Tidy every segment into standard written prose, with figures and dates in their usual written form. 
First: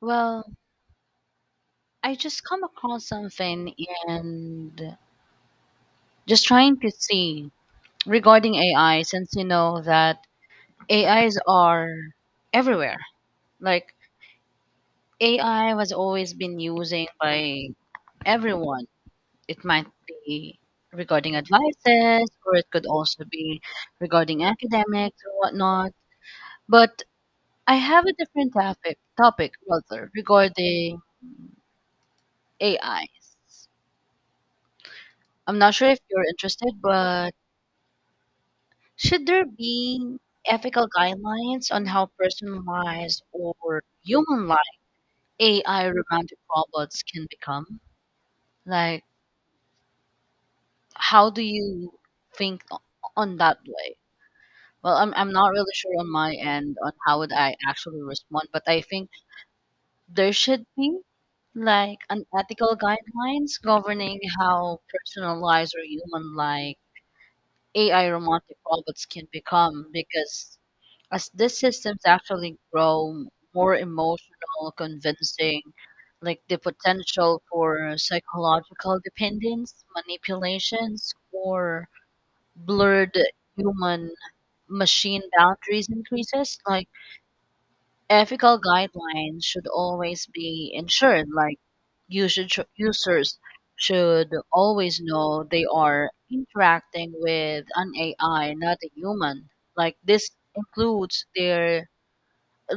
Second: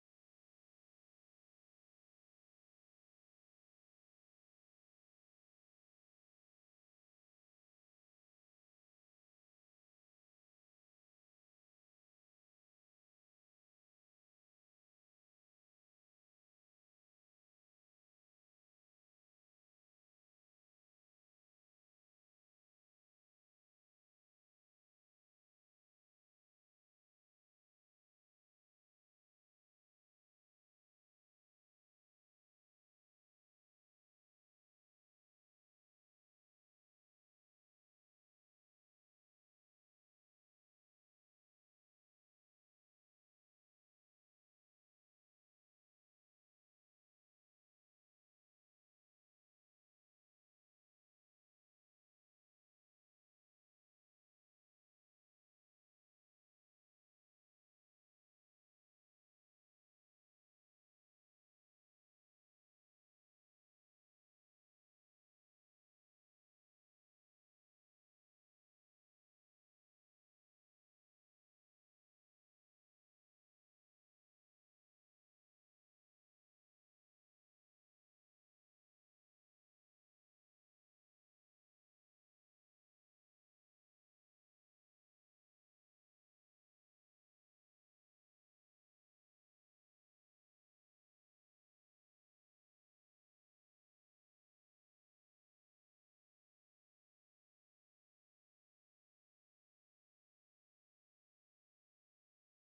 Well, I just come across something and just trying to see regarding AI, since you know that AIs are everywhere. Like AI was always been using by everyone. It might be regarding advices, or it could also be regarding academics or whatnot. But I have a different topic rather regarding AIs. I'm not sure if you're interested, but should there be ethical guidelines on how personalized or human like AI romantic robots can become? Like, how do you think o- on that way? Well, I'm not really sure on my end on how would I actually respond, but I think there should be like an ethical guidelines governing how personalized or human like AI romantic robots can become, because as these systems actually grow more emotional, convincing, like the potential for psychological dependence, manipulations, or blurred human machine boundaries increases. Like, ethical guidelines should always be ensured, like usage, users should always know they are interacting with an AI, not a human. Like, this includes their uh,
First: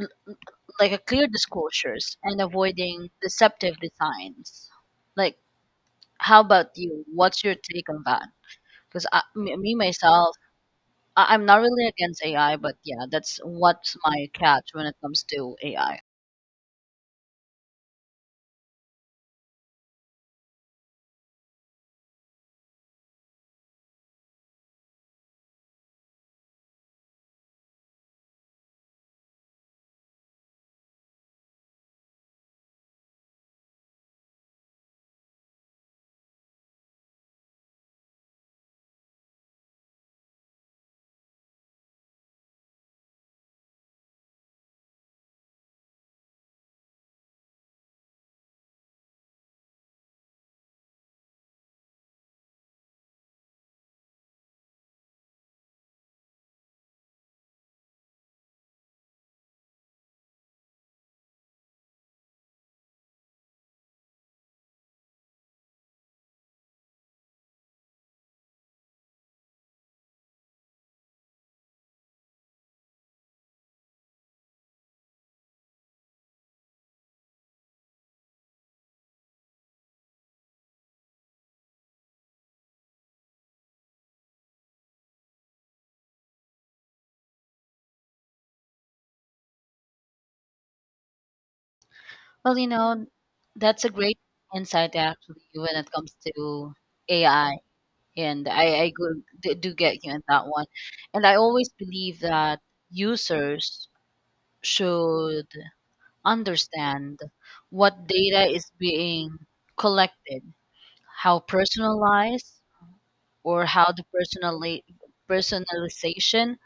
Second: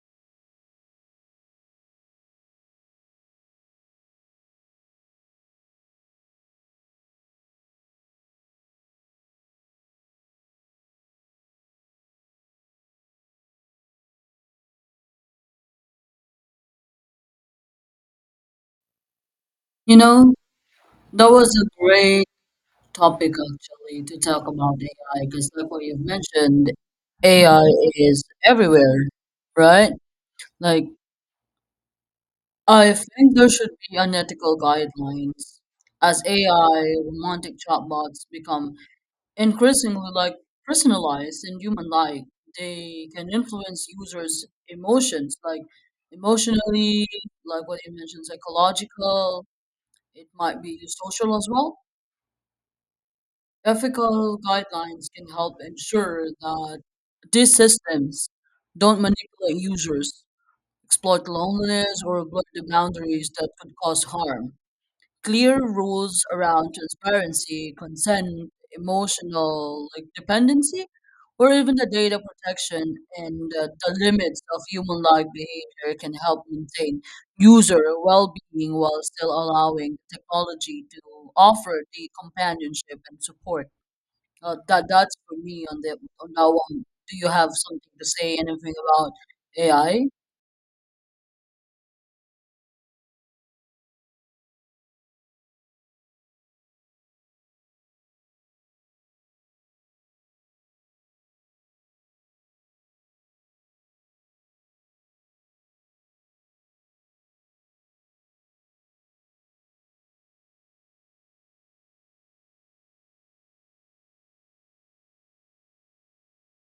like a clear disclosures and avoiding deceptive designs. Like, how about you? What's your take on that? Because me myself, I'm not really against AI, but yeah, that's what's my catch when it comes to AI. You know, that was a great topic actually to talk about AI because, like what you've mentioned, AI is everywhere, right? Like, I think there should be unethical guidelines as AI romantic chatbots become increasingly like personalized and human-like. They can influence users' emotions, like emotionally, like what you mentioned, psychological. It might be social as well. Ethical guidelines can help ensure that these systems don't manipulate users, exploit loneliness, or blur the boundaries that could cause harm. Clear rules around transparency, consent, emotional like, dependency, or even the data protection and the limits of human like behavior can help maintain user well being while still allowing technology to offer the companionship and support that's for me on the on that one. Do you have something to say anything about AI? Well, you know, that's a great insight actually when it comes to AI, and I do get you in that one. And I always believe that users should understand what data is being collected, how personalized, or personalization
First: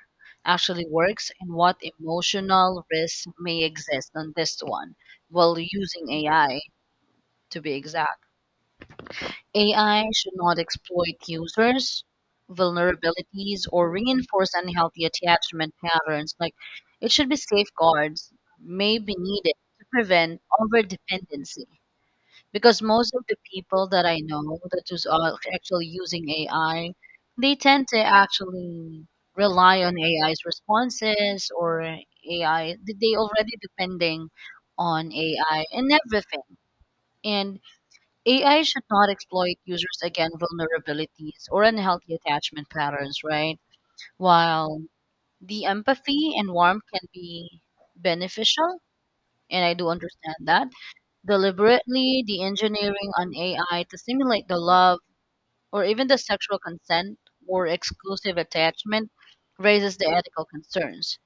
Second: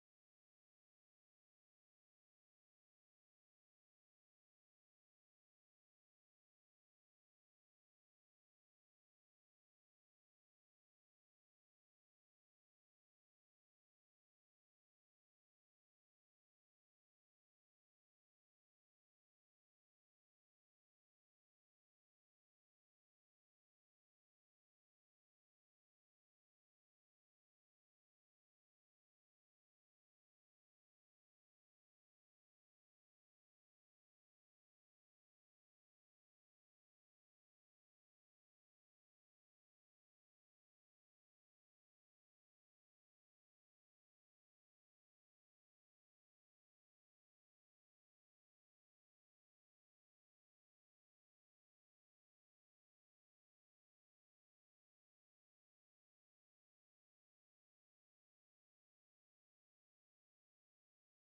actually works, and what emotional risks may exist on this one while using AI, to be exact. AI should not exploit users' vulnerabilities or reinforce unhealthy attachment patterns. Like, it should be safeguards may be needed to prevent over dependency. Because most of the people that I know that is actually using AI, they tend to actually rely on AI's responses or AI. They already depending on AI in everything. And AI should not exploit users' again vulnerabilities or unhealthy attachment patterns, right? While the empathy and warmth can be beneficial, and I do understand that, deliberately the engineering on AI to simulate the love or even the sexual consent or exclusive attachment raises the ethical concerns.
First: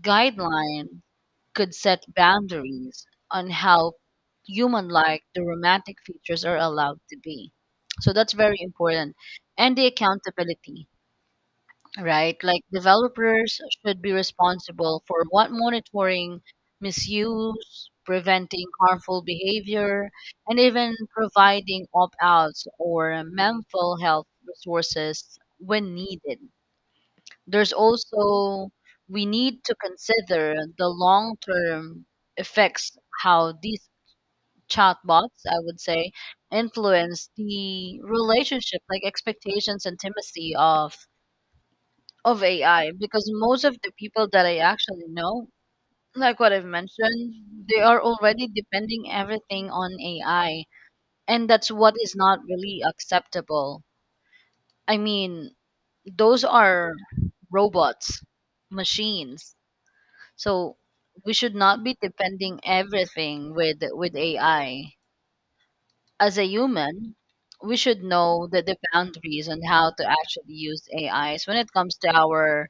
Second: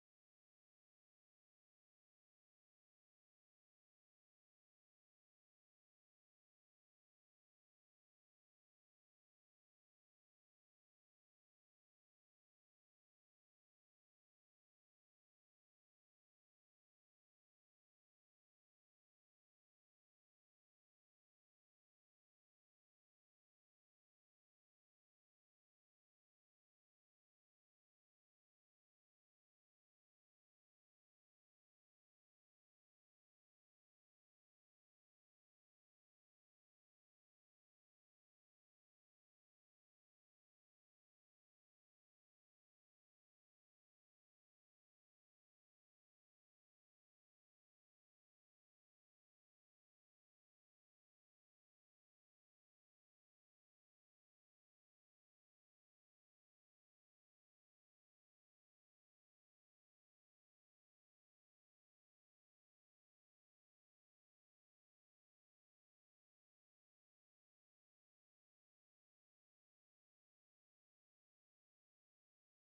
Guideline could set boundaries on how human like the romantic features are allowed to be. So that's very important. And the accountability, right? Like developers should be responsible for what monitoring, misuse, preventing harmful behavior, and even providing opt outs or mental health resources when needed. There's also we need to consider the long-term effects, how these chatbots, I would say, influence the relationship, like expectations and intimacy of AI. Because most of the people that I actually know, like what I've mentioned, they are already depending everything on AI, and that's what is not really acceptable. I mean, those are robots, machines. So we should not be depending everything with AI. As a human, we should know the boundaries on how to actually use AIs when it comes to our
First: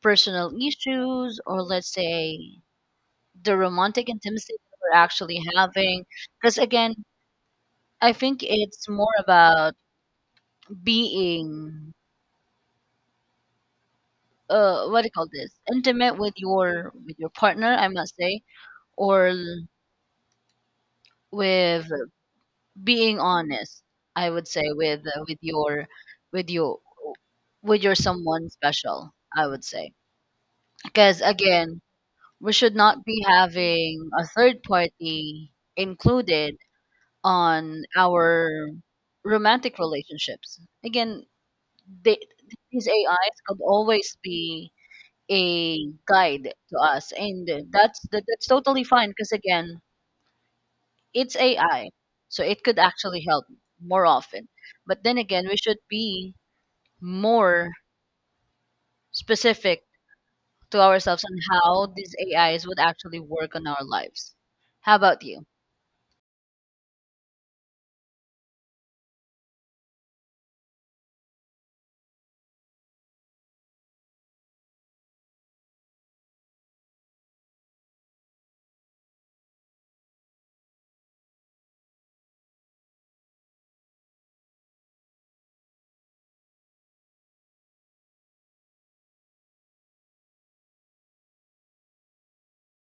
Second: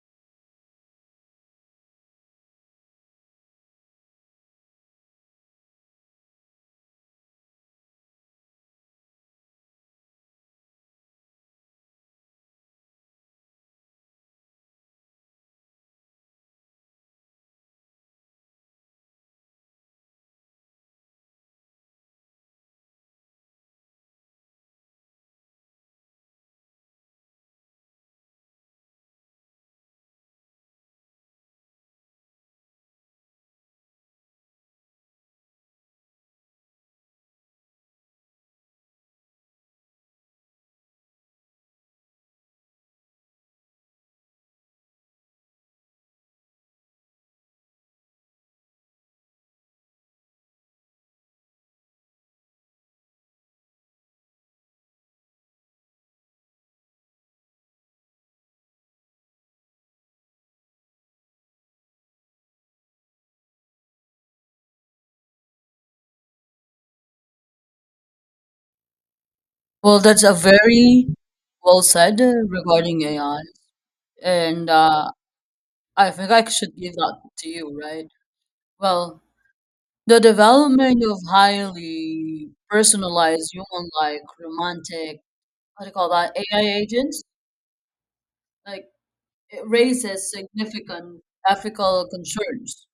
personal issues, or let's say the romantic intimacy that we're actually having. Because again, I think it's more about being what do you call this? Intimate with your partner, I must say, or with, being honest, I would say, with with your your someone special, I would say. Because again, we should not be having a third party included on our romantic relationships. Again, they, these AIs could always be a guide to us, and that's totally fine. Because again, it's AI, so it could actually help more often. But then again, we should be more specific to ourselves on how these AIs would actually work on our lives. How about you? Well, that's a very well said regarding AI, and I think I should give that to you, right? Well, the development of highly personalized human-like romantic, what do you call that, AI agents, like it raises significant ethical concerns.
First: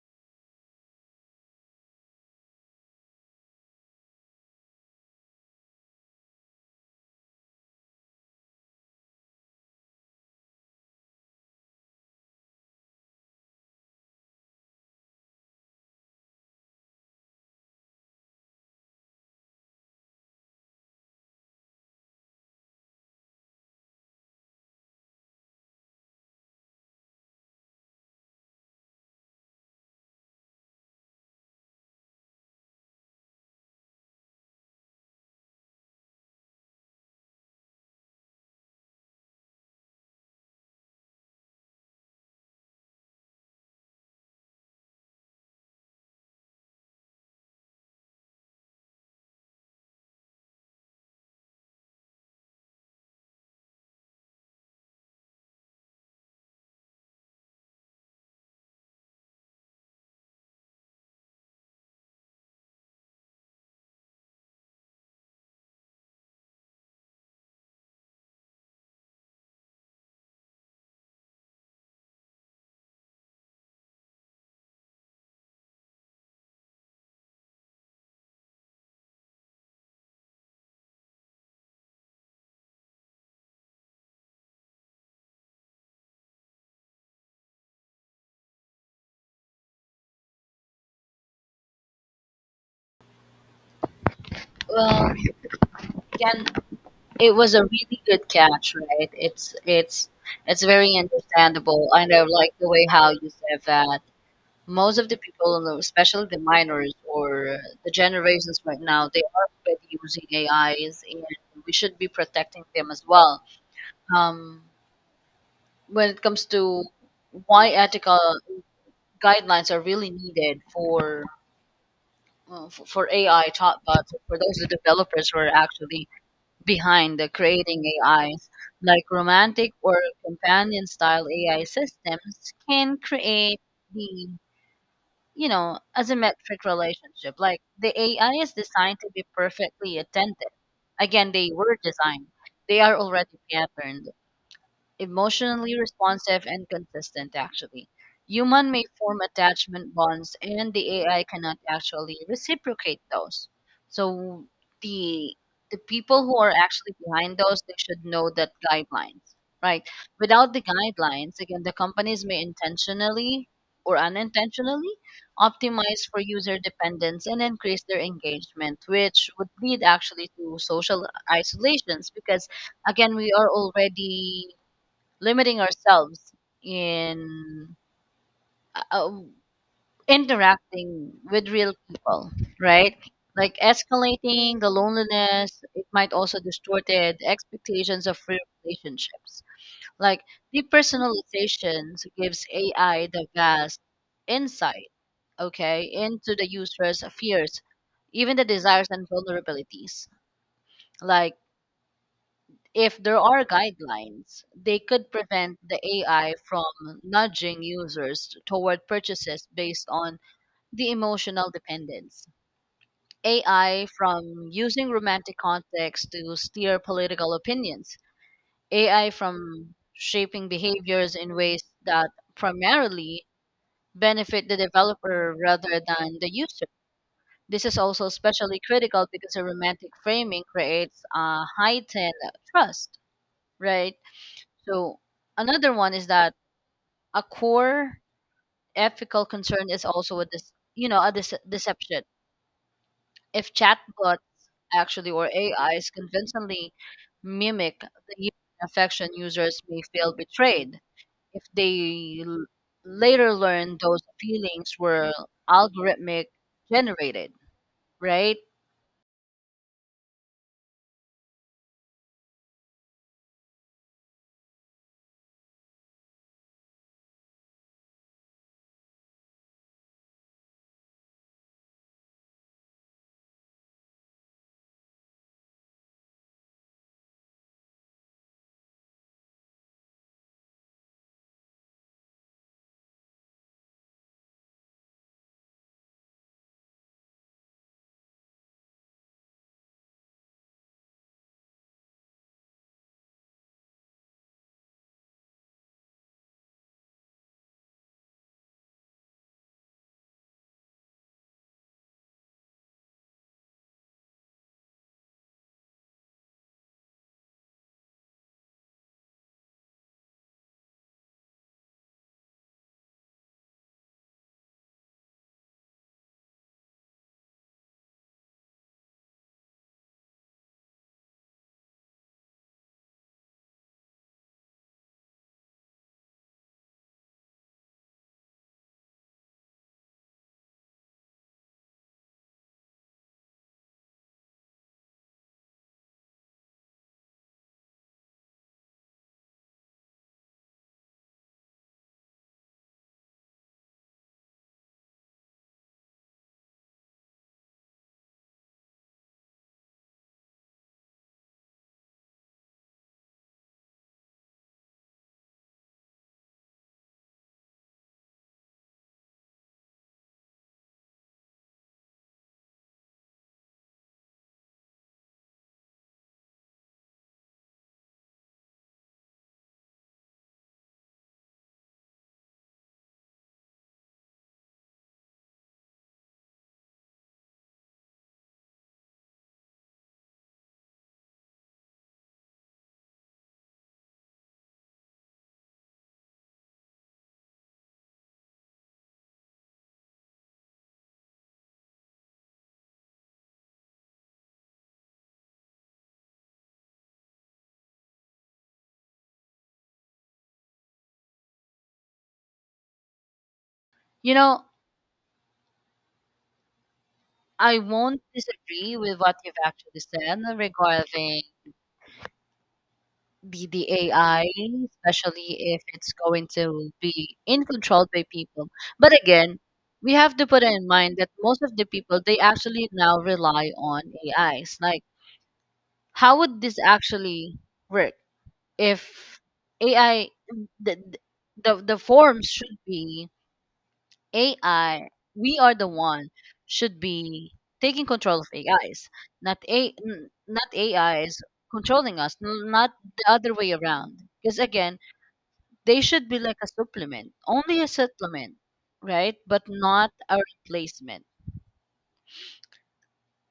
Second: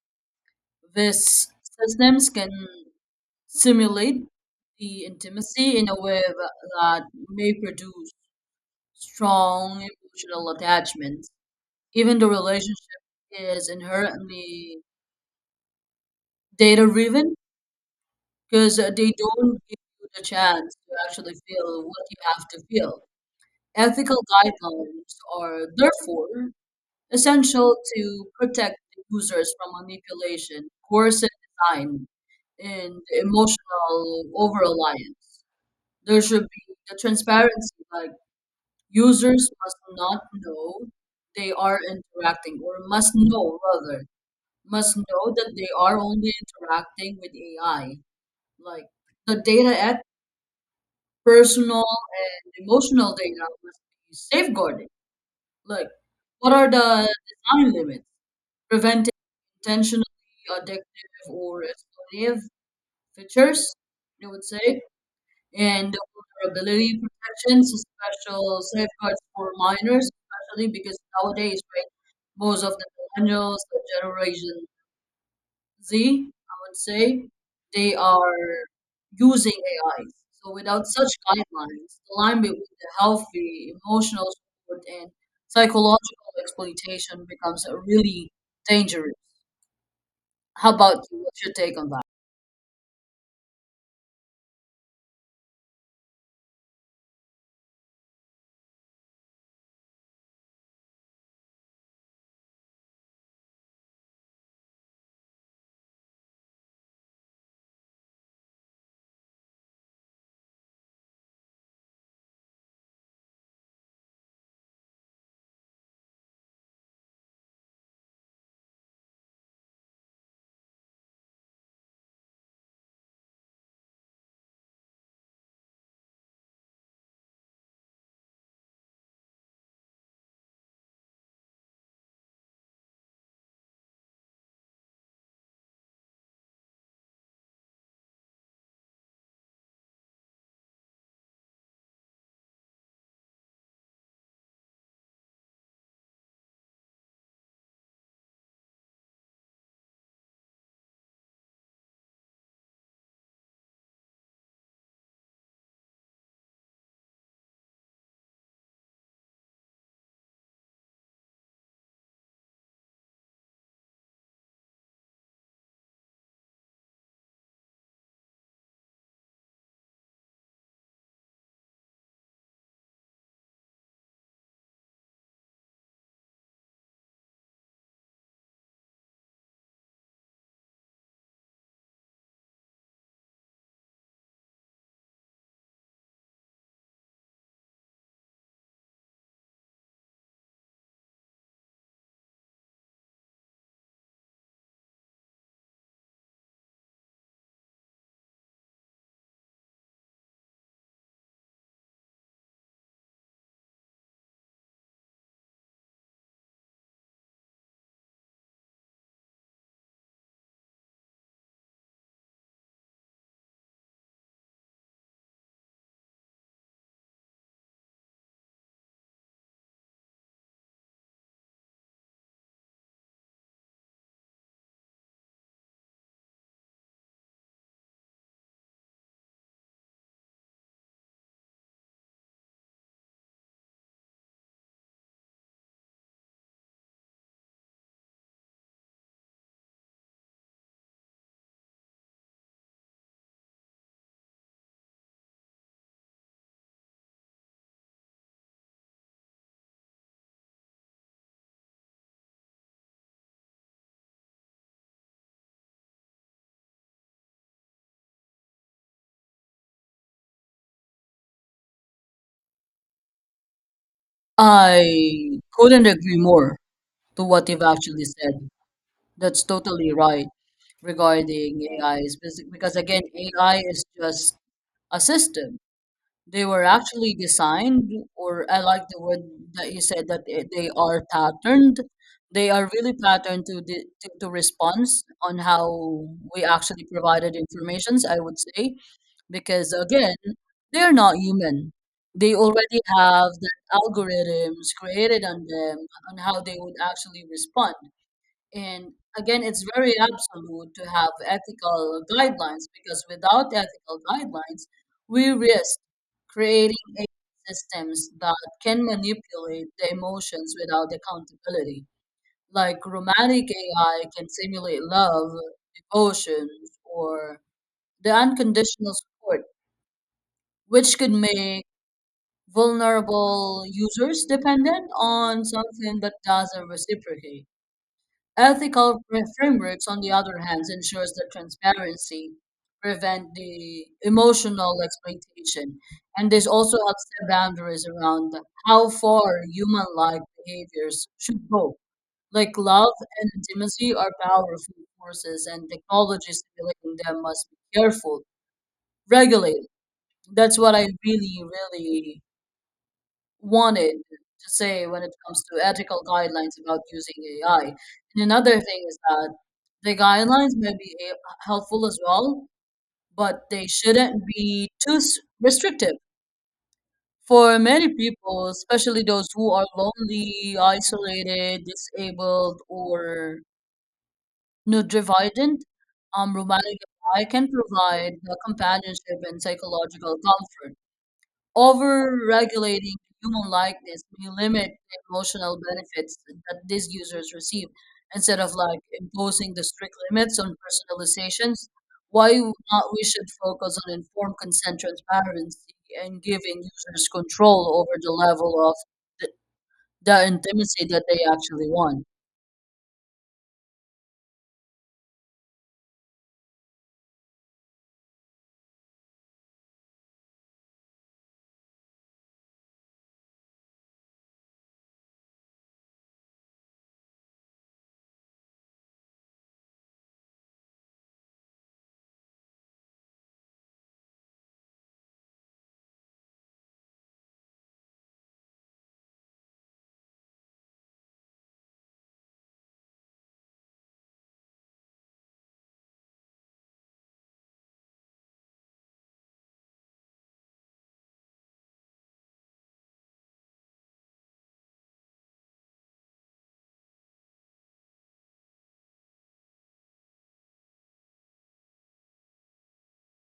These systems can simulate the intimacy in a way that may produce strong emotional attachments. Even the relationship is inherently data driven because they don't give you the chance to actually feel what you have to feel. Ethical guidelines are therefore essential to protect the users from manipulation, coercive design, and emotional over reliance. There should be the transparency, like users must not know they are interacting, or must know rather, must know that they are only interacting with AI. Like the data at personal and emotional data must be safeguarded. Like what are the design limits? Preventing intentionally addictive or exploitative features, I would say. And the vulnerability protections, special safeguards for minors, especially because nowadays, right, most of the millennials, the Generation Z, I would say, they are using AIs. So without such guidelines, the line between the healthy emotional support and psychological exploitation becomes really dangerous. How about you? What's your take on that? Well, again, it was a really good catch, right? It's very understandable. I know, like the way how you said that. Most of the people, especially the minors or the generations right now, they are already using AIs, and we should be protecting them as well, um, when it comes to why ethical guidelines are really needed for AI chatbots, for those developers who are actually behind the creating AIs, like romantic or companion style AI systems can create the you know asymmetric relationship. Like, the AI is designed to be perfectly attentive. Again, they were designed. They are already patterned, emotionally responsive and consistent. Actually, human may form attachment bonds and the AI cannot actually reciprocate those. So the people who are actually behind those, they should know that guidelines, right? Without the guidelines again, the companies may intentionally or unintentionally optimize for user dependence and increase their engagement, which would lead actually to social isolations, because again, we are already limiting ourselves in uh, uh, interacting with real people, right? Like escalating the loneliness, it might also distort the expectations of real relationships. Like depersonalization gives AI the vast insight, okay, into the user's fears, even the desires and vulnerabilities. Like, if there are guidelines, they could prevent the AI from nudging users toward purchases based on the emotional dependence. AI from using romantic context to steer political opinions. AI from shaping behaviors in ways that primarily benefit the developer rather than the user. This is also especially critical because a romantic framing creates a heightened trust, right? So another one is that a core ethical concern is also a deception. If chatbot actually or AIs convincingly mimic the human affection, users may feel betrayed if they later learn those feelings were algorithmic generated, right? I couldn't agree more to what you've actually said. That's totally right regarding AIs because again, AI is just a system. They were actually designed, or I like the word that you said they are patterned. They are really patterned to response on how we actually provided informations, I would say, because again, they are not human. They already have the algorithms created on them on how they would actually respond. And again, it's very absolute to have ethical guidelines because without ethical guidelines, we risk creating AI systems that can manipulate the emotions without accountability. Like romantic AI can simulate love, devotion, or the unconditional support, which could make vulnerable users dependent on something that doesn't reciprocate. Ethical frameworks, on the other hand, ensures that transparency prevent the emotional exploitation, and this also helps set boundaries around how far human-like behaviors should go. Like love and intimacy are powerful forces, and technologies simulating them must be careful, regulated. That's what I really, really wanted to say when it comes to ethical guidelines about using AI. And another thing is that the guidelines may be helpful as well, but they shouldn't be too restrictive. For many people, especially those who are lonely, isolated, disabled, or neurodivergent, romantic AI can provide the companionship and psychological comfort. Over-regulating human likeness may limit the emotional benefits that these users receive. Instead of like imposing the strict limits on personalizations, why not we should focus on informed consent transparency and giving users control over the level of the, the intimacy that they actually want. You know, I won't disagree with what you've actually said regarding the AI, especially if it's going to be in controlled by people. But again, we have to put in mind that most of the people they actually now rely on AIs. Like, how would this actually work if AI, the the forms should be AI? We are the one should be taking control of AIs, not AIs controlling us, not the other way around. Because again, they should be like a supplement, only a supplement, right? But not a replacement.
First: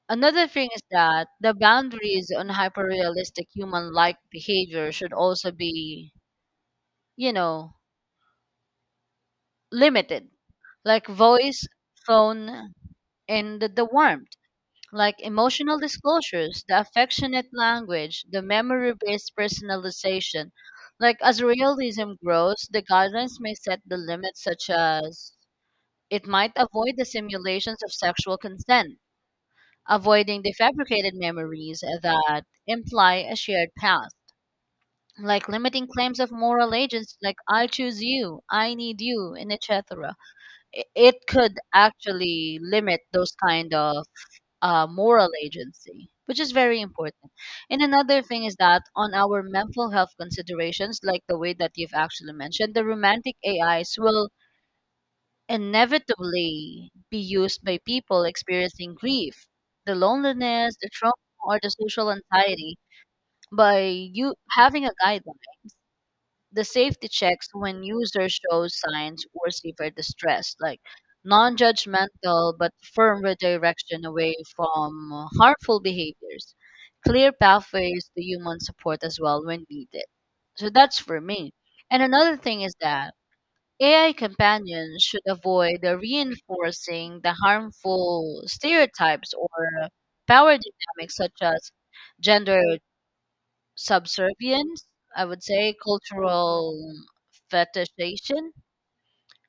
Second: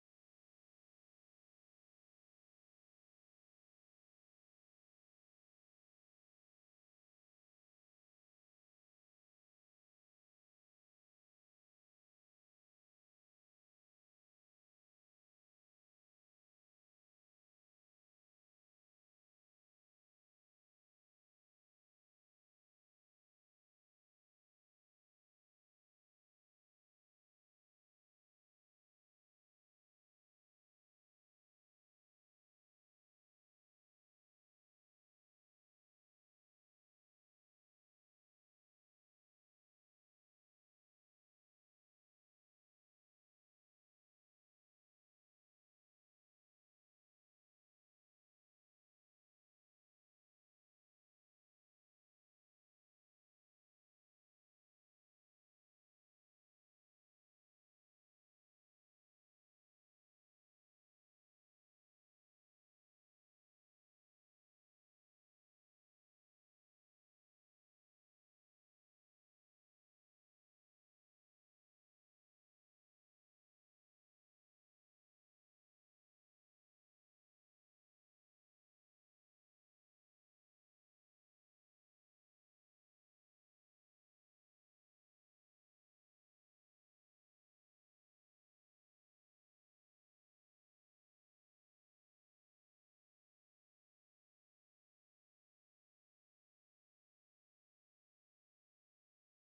Another thing is that the boundaries on hyperrealistic human-like behavior should also be, you know, limited, like voice, tone, and the warmth, like emotional disclosures, the affectionate language, the memory-based personalization. Like as realism grows, the guidelines may set the limits, such as it might avoid the simulations of sexual consent, avoiding the fabricated memories that imply a shared past, like limiting claims of moral agents like I choose you, I need you, and etc. It could actually limit those kind of moral agency, which is very important. And another thing is that on our mental health considerations, like the way that you've actually mentioned, the romantic AIs will inevitably be used by people experiencing grief, the loneliness, the trauma, or the social anxiety. By you having a guideline, the safety checks when users show signs or severe distress, like non-judgmental but firm redirection away from harmful behaviors, clear pathways to human support as well when needed. So that's for me. And another thing is that AI companions should avoid reinforcing the harmful stereotypes or power dynamics such as gender subservience, I would say, cultural fetishization,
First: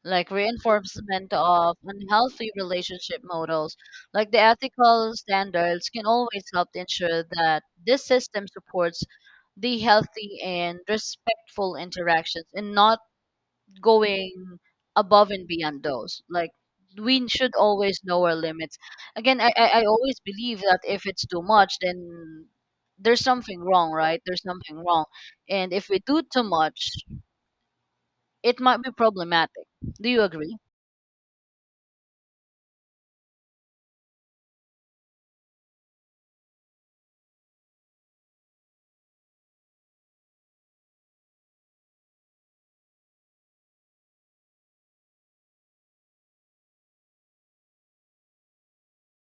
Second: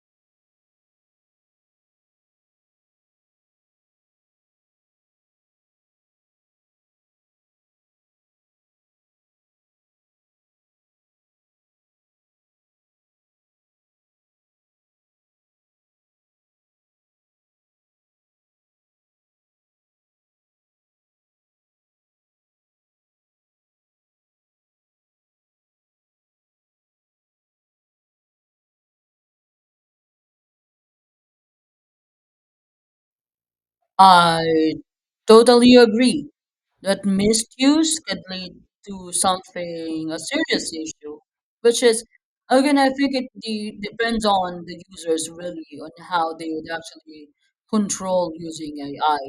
like reinforcement of unhealthy relationship models. Like the ethical standards can always help to ensure that this system supports the healthy and respectful interactions and not going above and beyond those. Like, we should always know our limits. Again, I always believe that if it's too much, then there's something wrong, right? There's something wrong. And if we do too much, it might be problematic. Do you agree? I totally agree. That misuse could lead to something, a serious issue, which is, again, I think it depends on the users really, on how they would actually control using AI.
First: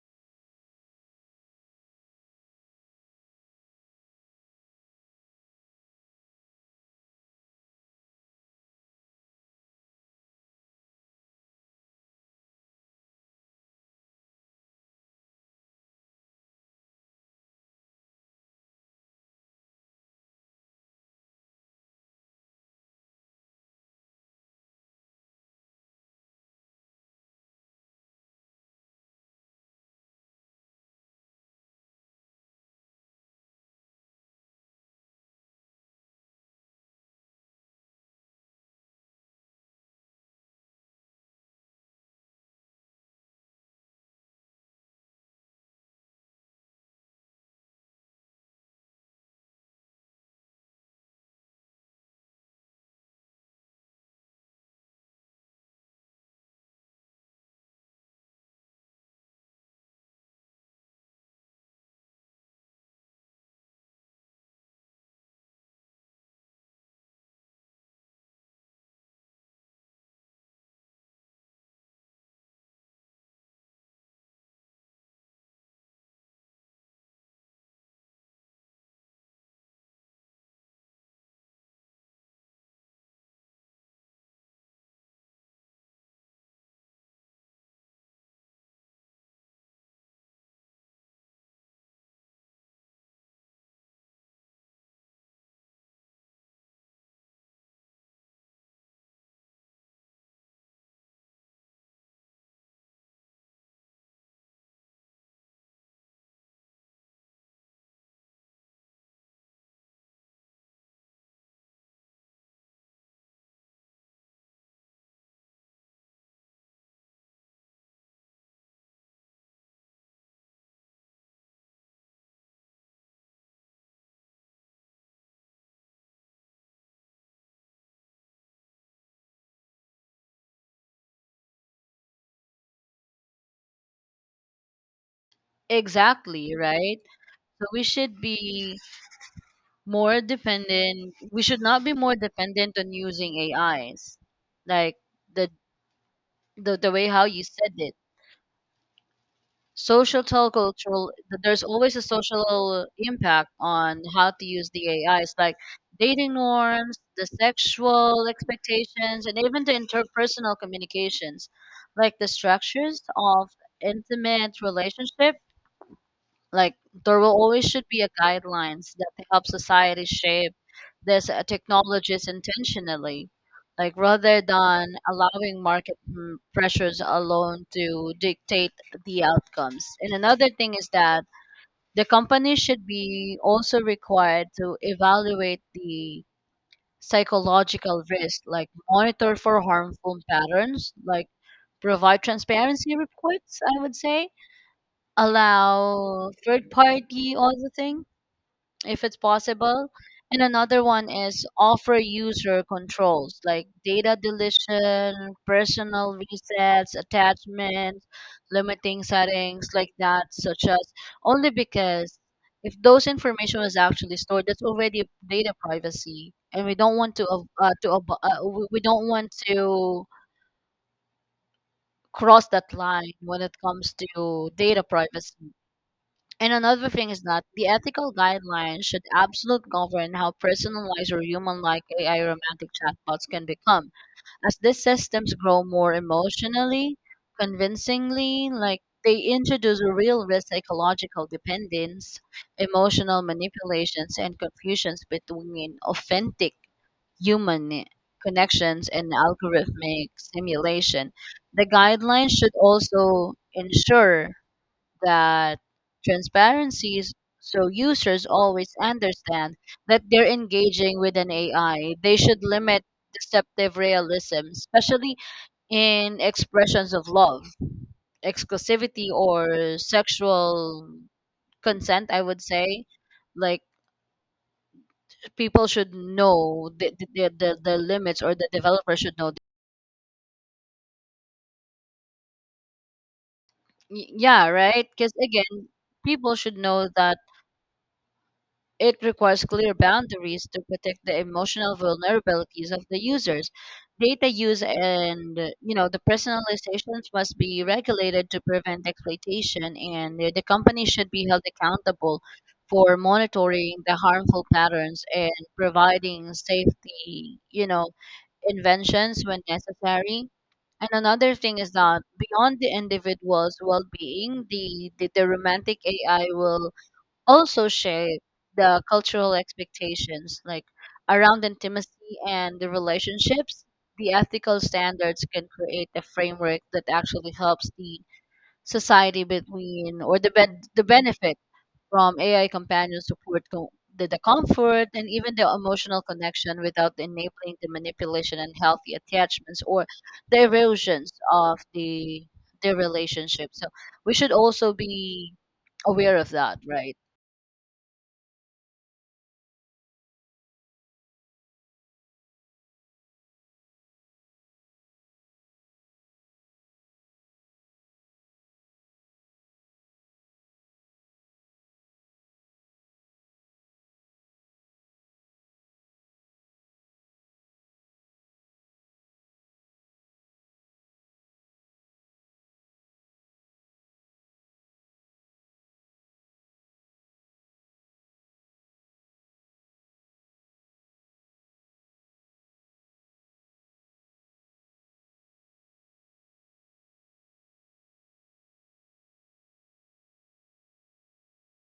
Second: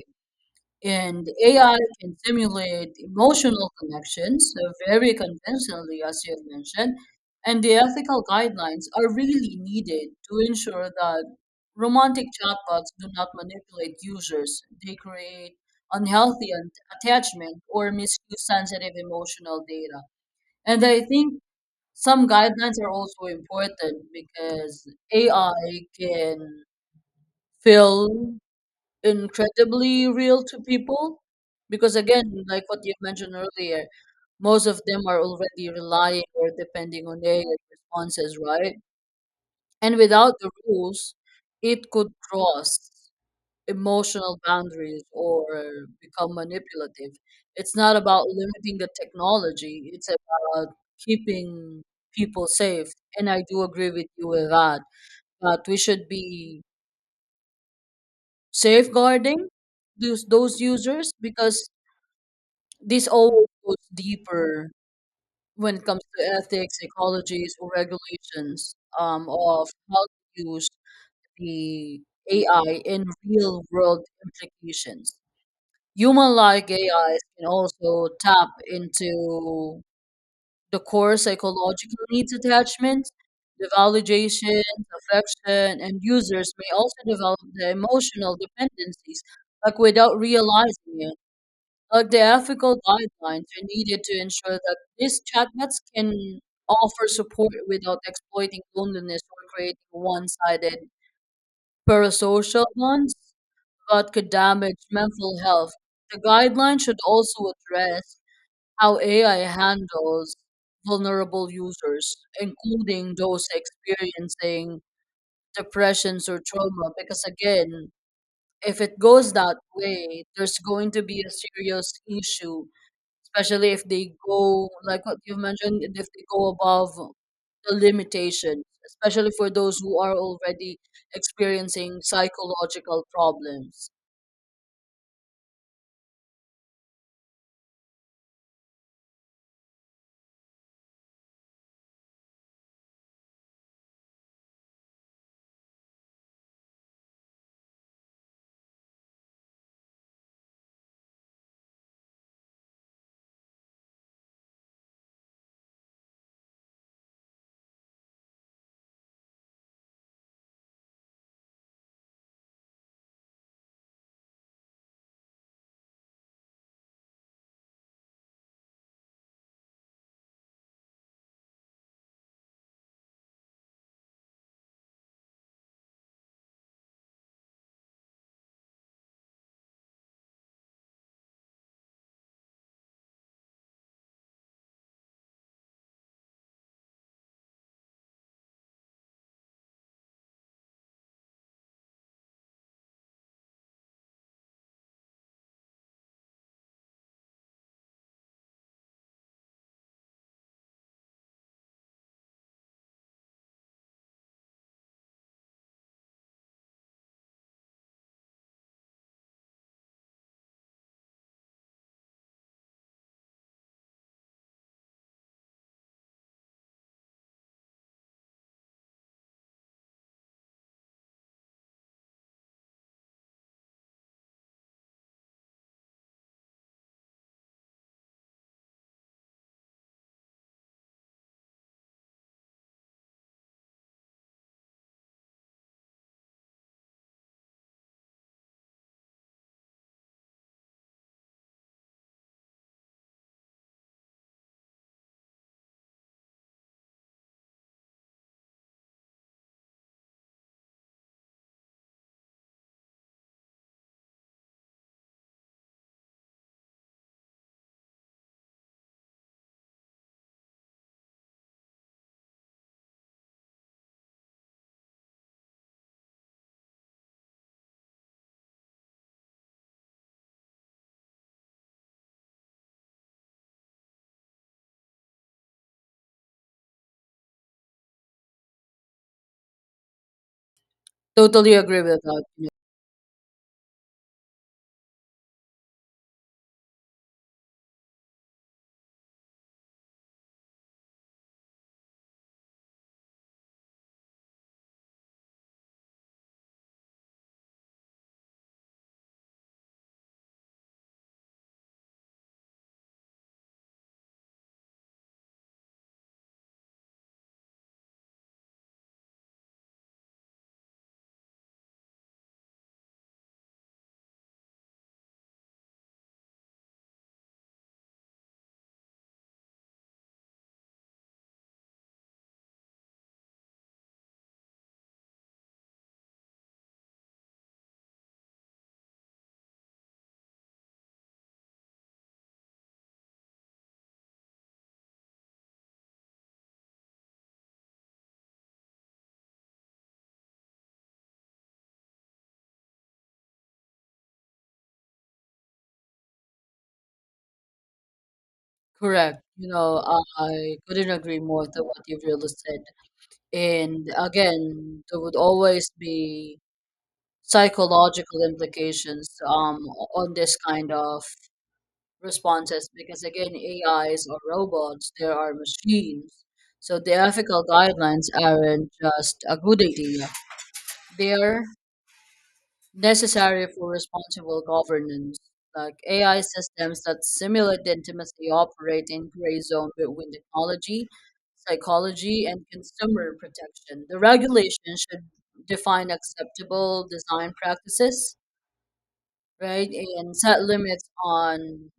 And AI can simulate emotional connections very conventionally, as you have mentioned, and the ethical guidelines are really needed to ensure that romantic chatbots do not manipulate users. They create unhealthy attachment or misuse sensitive emotional data. And I think some guidelines are also important because AI can fill incredibly real to people, because again, like what you mentioned earlier, most of them are already relying or depending on their responses, right? And without the rules, it could cross emotional boundaries or become manipulative. It's not about limiting the technology, it's about keeping people safe. And I do agree with you with that, that we should be safeguarding those users, because this always goes deeper when it comes to ethics, ecologies, or regulations of how to use the AI in real world implications. Human like AIs can also tap into the core psychological needs attachments, the validation, affection, and users may also develop the emotional dependencies, like without realizing it. The ethical guidelines are needed to ensure that these chatbots can offer support without exploiting loneliness or creating one-sided parasocial bonds that could damage mental health. The guidelines should also address how AI handles vulnerable users, including those experiencing depressions or trauma, because again, if it goes that way, there's going to be a serious issue, especially if they go like what you've mentioned, if they go above the limitations, especially for those who are already experiencing psychological problems. Exactly, right? So we should be more dependent. We should not be more dependent on using AIs. Like the the way how you said it, social cultural, there's always a social impact on how to use the AI. It's like dating norms, the sexual expectations, and even the interpersonal communications, like the structures of intimate relationships. Like there will always should be a guidelines that help society shape this technologies intentionally, like rather than allowing market pressures alone to dictate the outcomes. And another thing is that the company should be also required to evaluate the psychological risk, like monitor for harmful patterns, like provide transparency reports, I would say, allow third party auditing if it's possible. And another one is offer user controls like data deletion, personal resets, attachments, limiting settings like that, such as only because if those information was actually stored, that's already data privacy, and we don't want to we don't want to cross that line when it comes to data privacy. And another thing is that the ethical guidelines should absolutely govern how personalized or human-like AI romantic chatbots can become. As these systems grow more emotionally, convincingly, like they introduce real risk psychological dependence, emotional manipulations, and confusions between authentic human connections and algorithmic simulation. The guidelines should also ensure that transparency is so users always understand that they're engaging with an AI. They should limit deceptive realism, especially in expressions of love, exclusivity, or sexual consent, I would say. Like people should know the limits, or the developer should know. Totally agree with that. Yeah, right? Because again, people should know that it requires clear boundaries to protect the emotional vulnerabilities of the users. Data use and the personalizations must be regulated to prevent exploitation, and the company should be held accountable for monitoring the harmful patterns and providing safety, inventions when necessary. And another thing is that beyond the individual's well-being, the romantic AI will also shape the cultural expectations like around intimacy and the relationships. The ethical standards can create a framework that actually helps the society between or the the benefit from ai companion support the comfort and even the emotional connection without enabling the manipulation and healthy attachments or the erosions of the relationship. So we should also be aware of that, right? Correct. I couldn't agree more to what you've really said. And again, there would always be psychological implications on this kind of responses, because again, AIs or robots, they are machines. So the ethical guidelines aren't just a good idea, they're necessary for responsible governance. Like AI systems that simulate intimacy operate in gray zone between technology, psychology, and consumer protection. The regulation should define acceptable design practices, right? And set limits on,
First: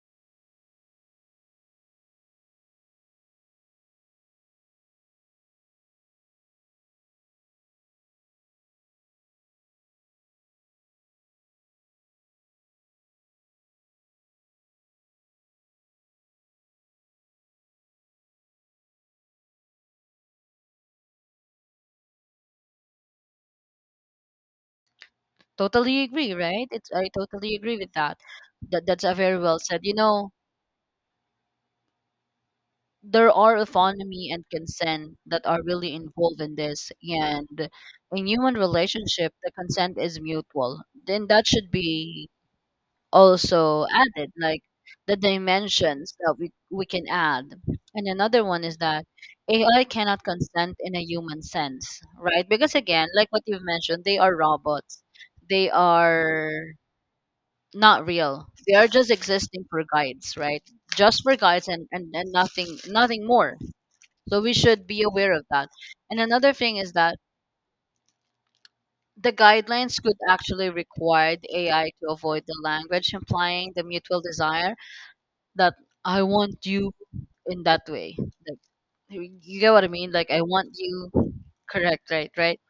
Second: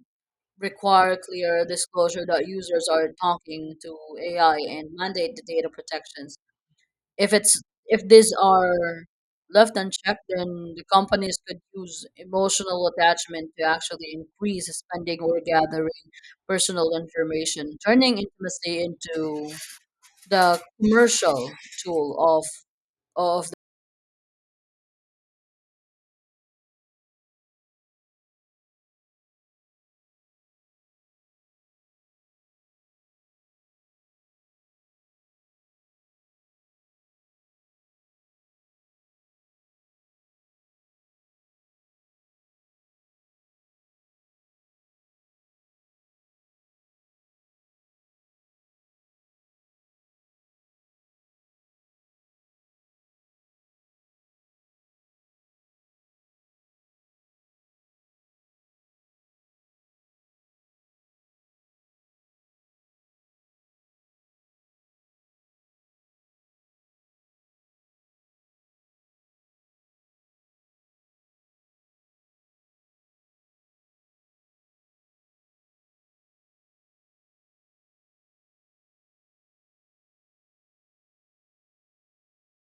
require clear disclosure that users are talking to AI and mandate the data protections. If it's if these are left unchecked, then the companies could use emotional attachment to actually increase spending or gathering personal information, turning intimacy into the commercial tool of. Totally agree, right? It's I totally agree with that. That's a very well said. You know, there are autonomy and consent that are really involved in this, and in human relationship, the consent is mutual. Then that should be also added, like the dimensions that we can add. And another one is that AI cannot consent in a human sense, right? Because again, like what you've mentioned, they are robots. They are not real. They are just existing for guides, right? Just for guides and nothing more. So we should be aware of that. And another thing is that the guidelines could actually require the AI to avoid the language implying the mutual desire that I want you in that way. Like you get what I mean? Like I want you, correct, right? Right?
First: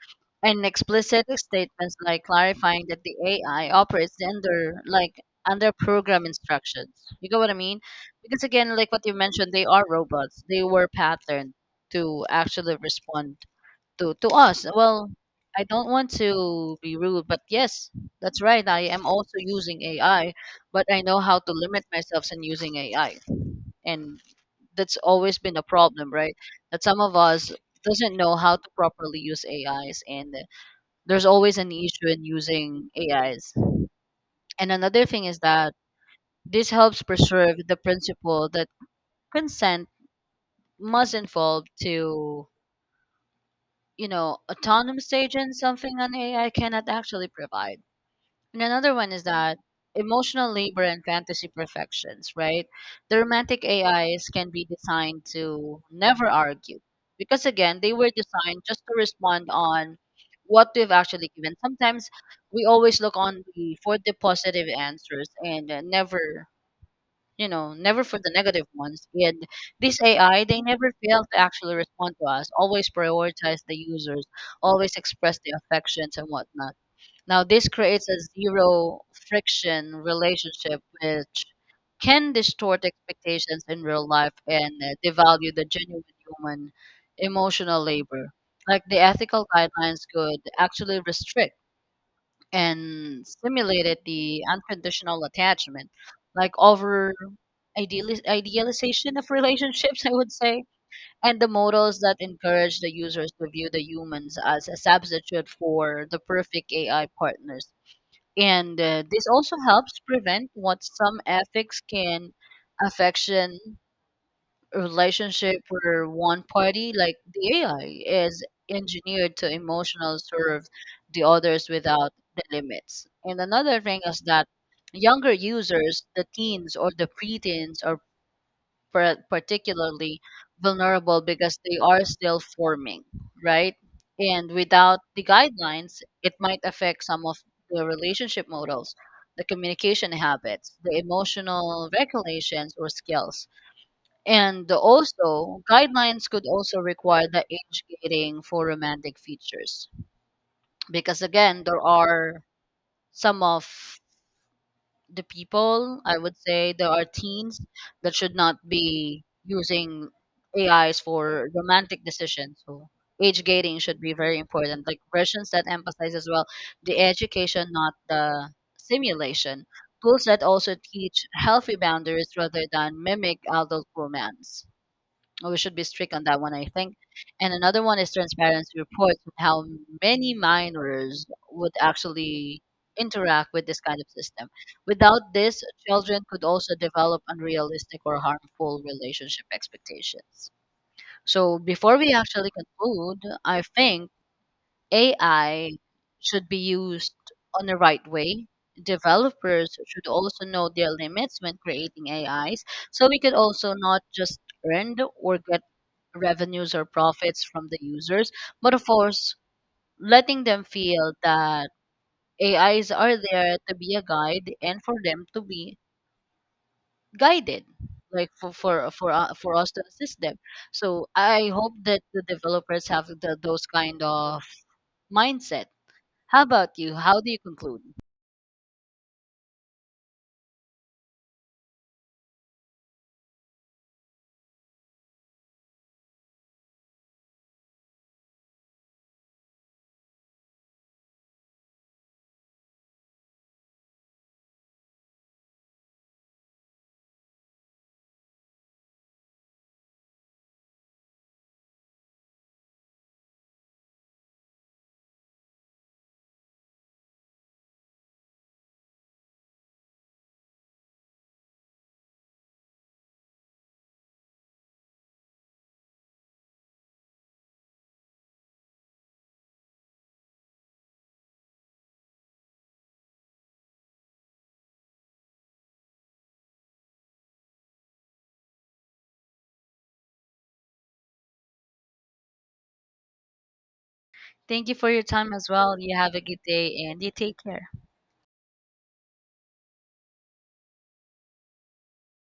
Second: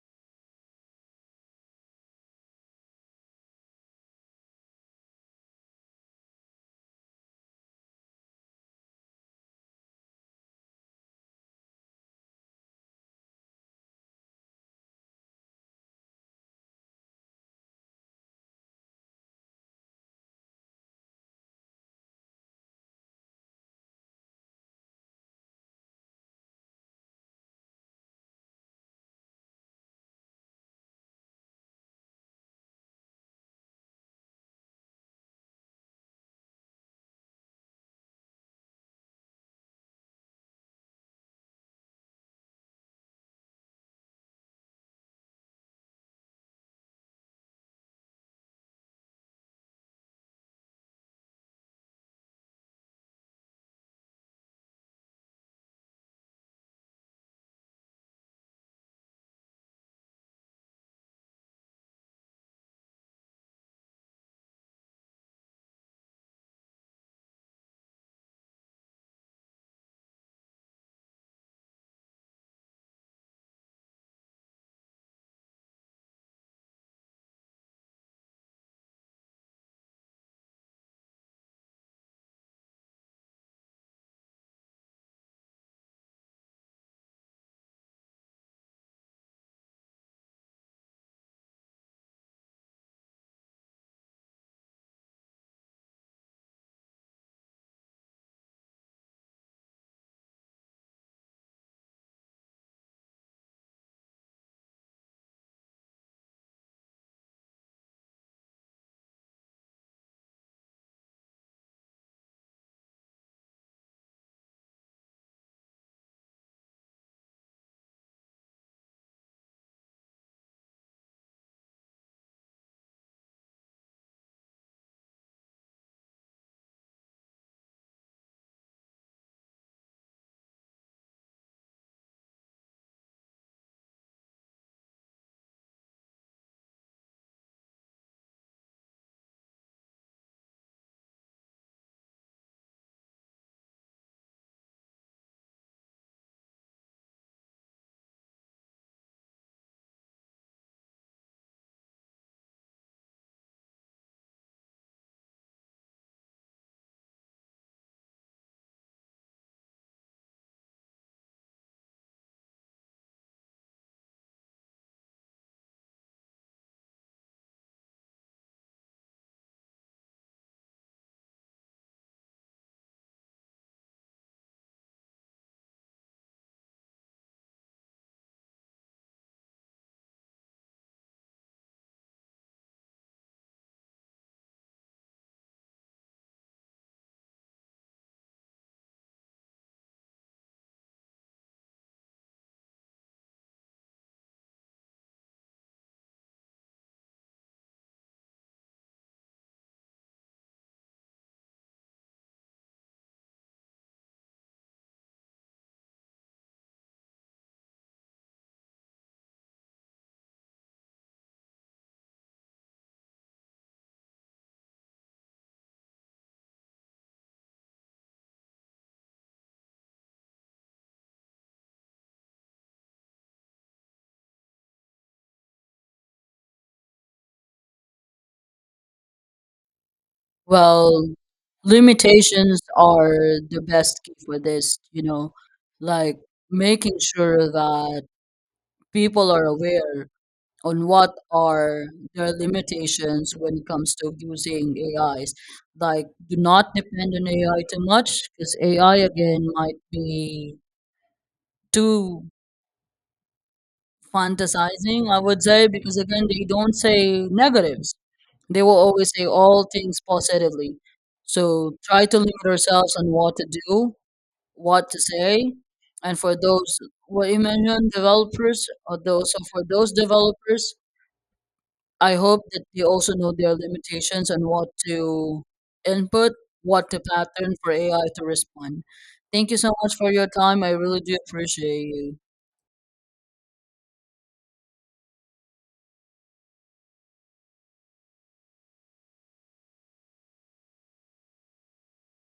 And explicit statements like clarifying that the AI operates under under program instructions. You get what I mean? Because again, like what you mentioned, they are robots. They were patterned to actually respond to us. Well, I don't want to be rude, but yes, that's right. I am also using AI, but I know how to limit myself in using AI. And that's always been a problem, right? That some of us doesn't know how to properly use AIs, and there's always an issue in using AIs. And another thing is that this helps preserve the principle that consent must involve to, you know, autonomous agents, something an AI cannot actually provide. And another one is that emotional labor and fantasy perfections, right? The romantic AIs can be designed to never argue because, again, they were designed just to respond on what we've actually given. Sometimes we always look on for the positive answers and never, you know, never for the negative ones. And this AI, they never fail to actually respond to us, always prioritize the users, always express the affections and whatnot. Now, this creates a zero friction relationship, which can distort expectations in real life and devalue the genuine human emotional labor. Like the ethical guidelines could actually restrict and stimulated the unconditional attachment, like over idealization of relationships, I would say, and the models that encourage the users to view the humans as a substitute for the perfect AI partners. And this also helps prevent what some ethics can affection relationship where one party, like the AI, is engineered to emotional serve the others without the limits. And another thing is that younger users, the teens or the preteens, are particularly vulnerable because they are still forming, right? And without the guidelines, it might affect some of the relationship models, the communication habits, the emotional regulations or skills. And also, guidelines could also require the age gating for romantic features because again, there are some of the people, I would say there are teens that should not be using AIs for romantic decisions. So age gating should be very important. Like versions that emphasize as well the education, not the simulation. Tools that also teach healthy boundaries rather than mimic adult romance. We should be strict on that one, I think. And another one is transparency reports on how many minors would actually interact with this kind of system. Without this, children could also develop unrealistic or harmful relationship expectations. So before we actually conclude, I think AI should be used on the right way. Developers should also know their limits when creating AIs, so we could also not just earn or get revenues or profits from the users, but of course, letting them feel that AIs are there to be a guide and for them to be guided, like for us to assist them. So I hope that the developers have those kind of mindset. How about you? How do you conclude? Well, limitations are the best key for this, like making sure that people are aware on what are their limitations when it comes to using AIs. Like, do not depend on AI too much because AI again might be too fantasizing, I would say, because again, they don't say negatives. They will always say all things positively. So try to limit ourselves on what to do, what to say, and for those, what you mentioned, developers, or those, so for those developers, I hope that they also know their limitations and what to input, what to pattern for AI to respond. Thank you so much for your time. I really do appreciate you. Thank you for your time as well. You have a good day and you take care.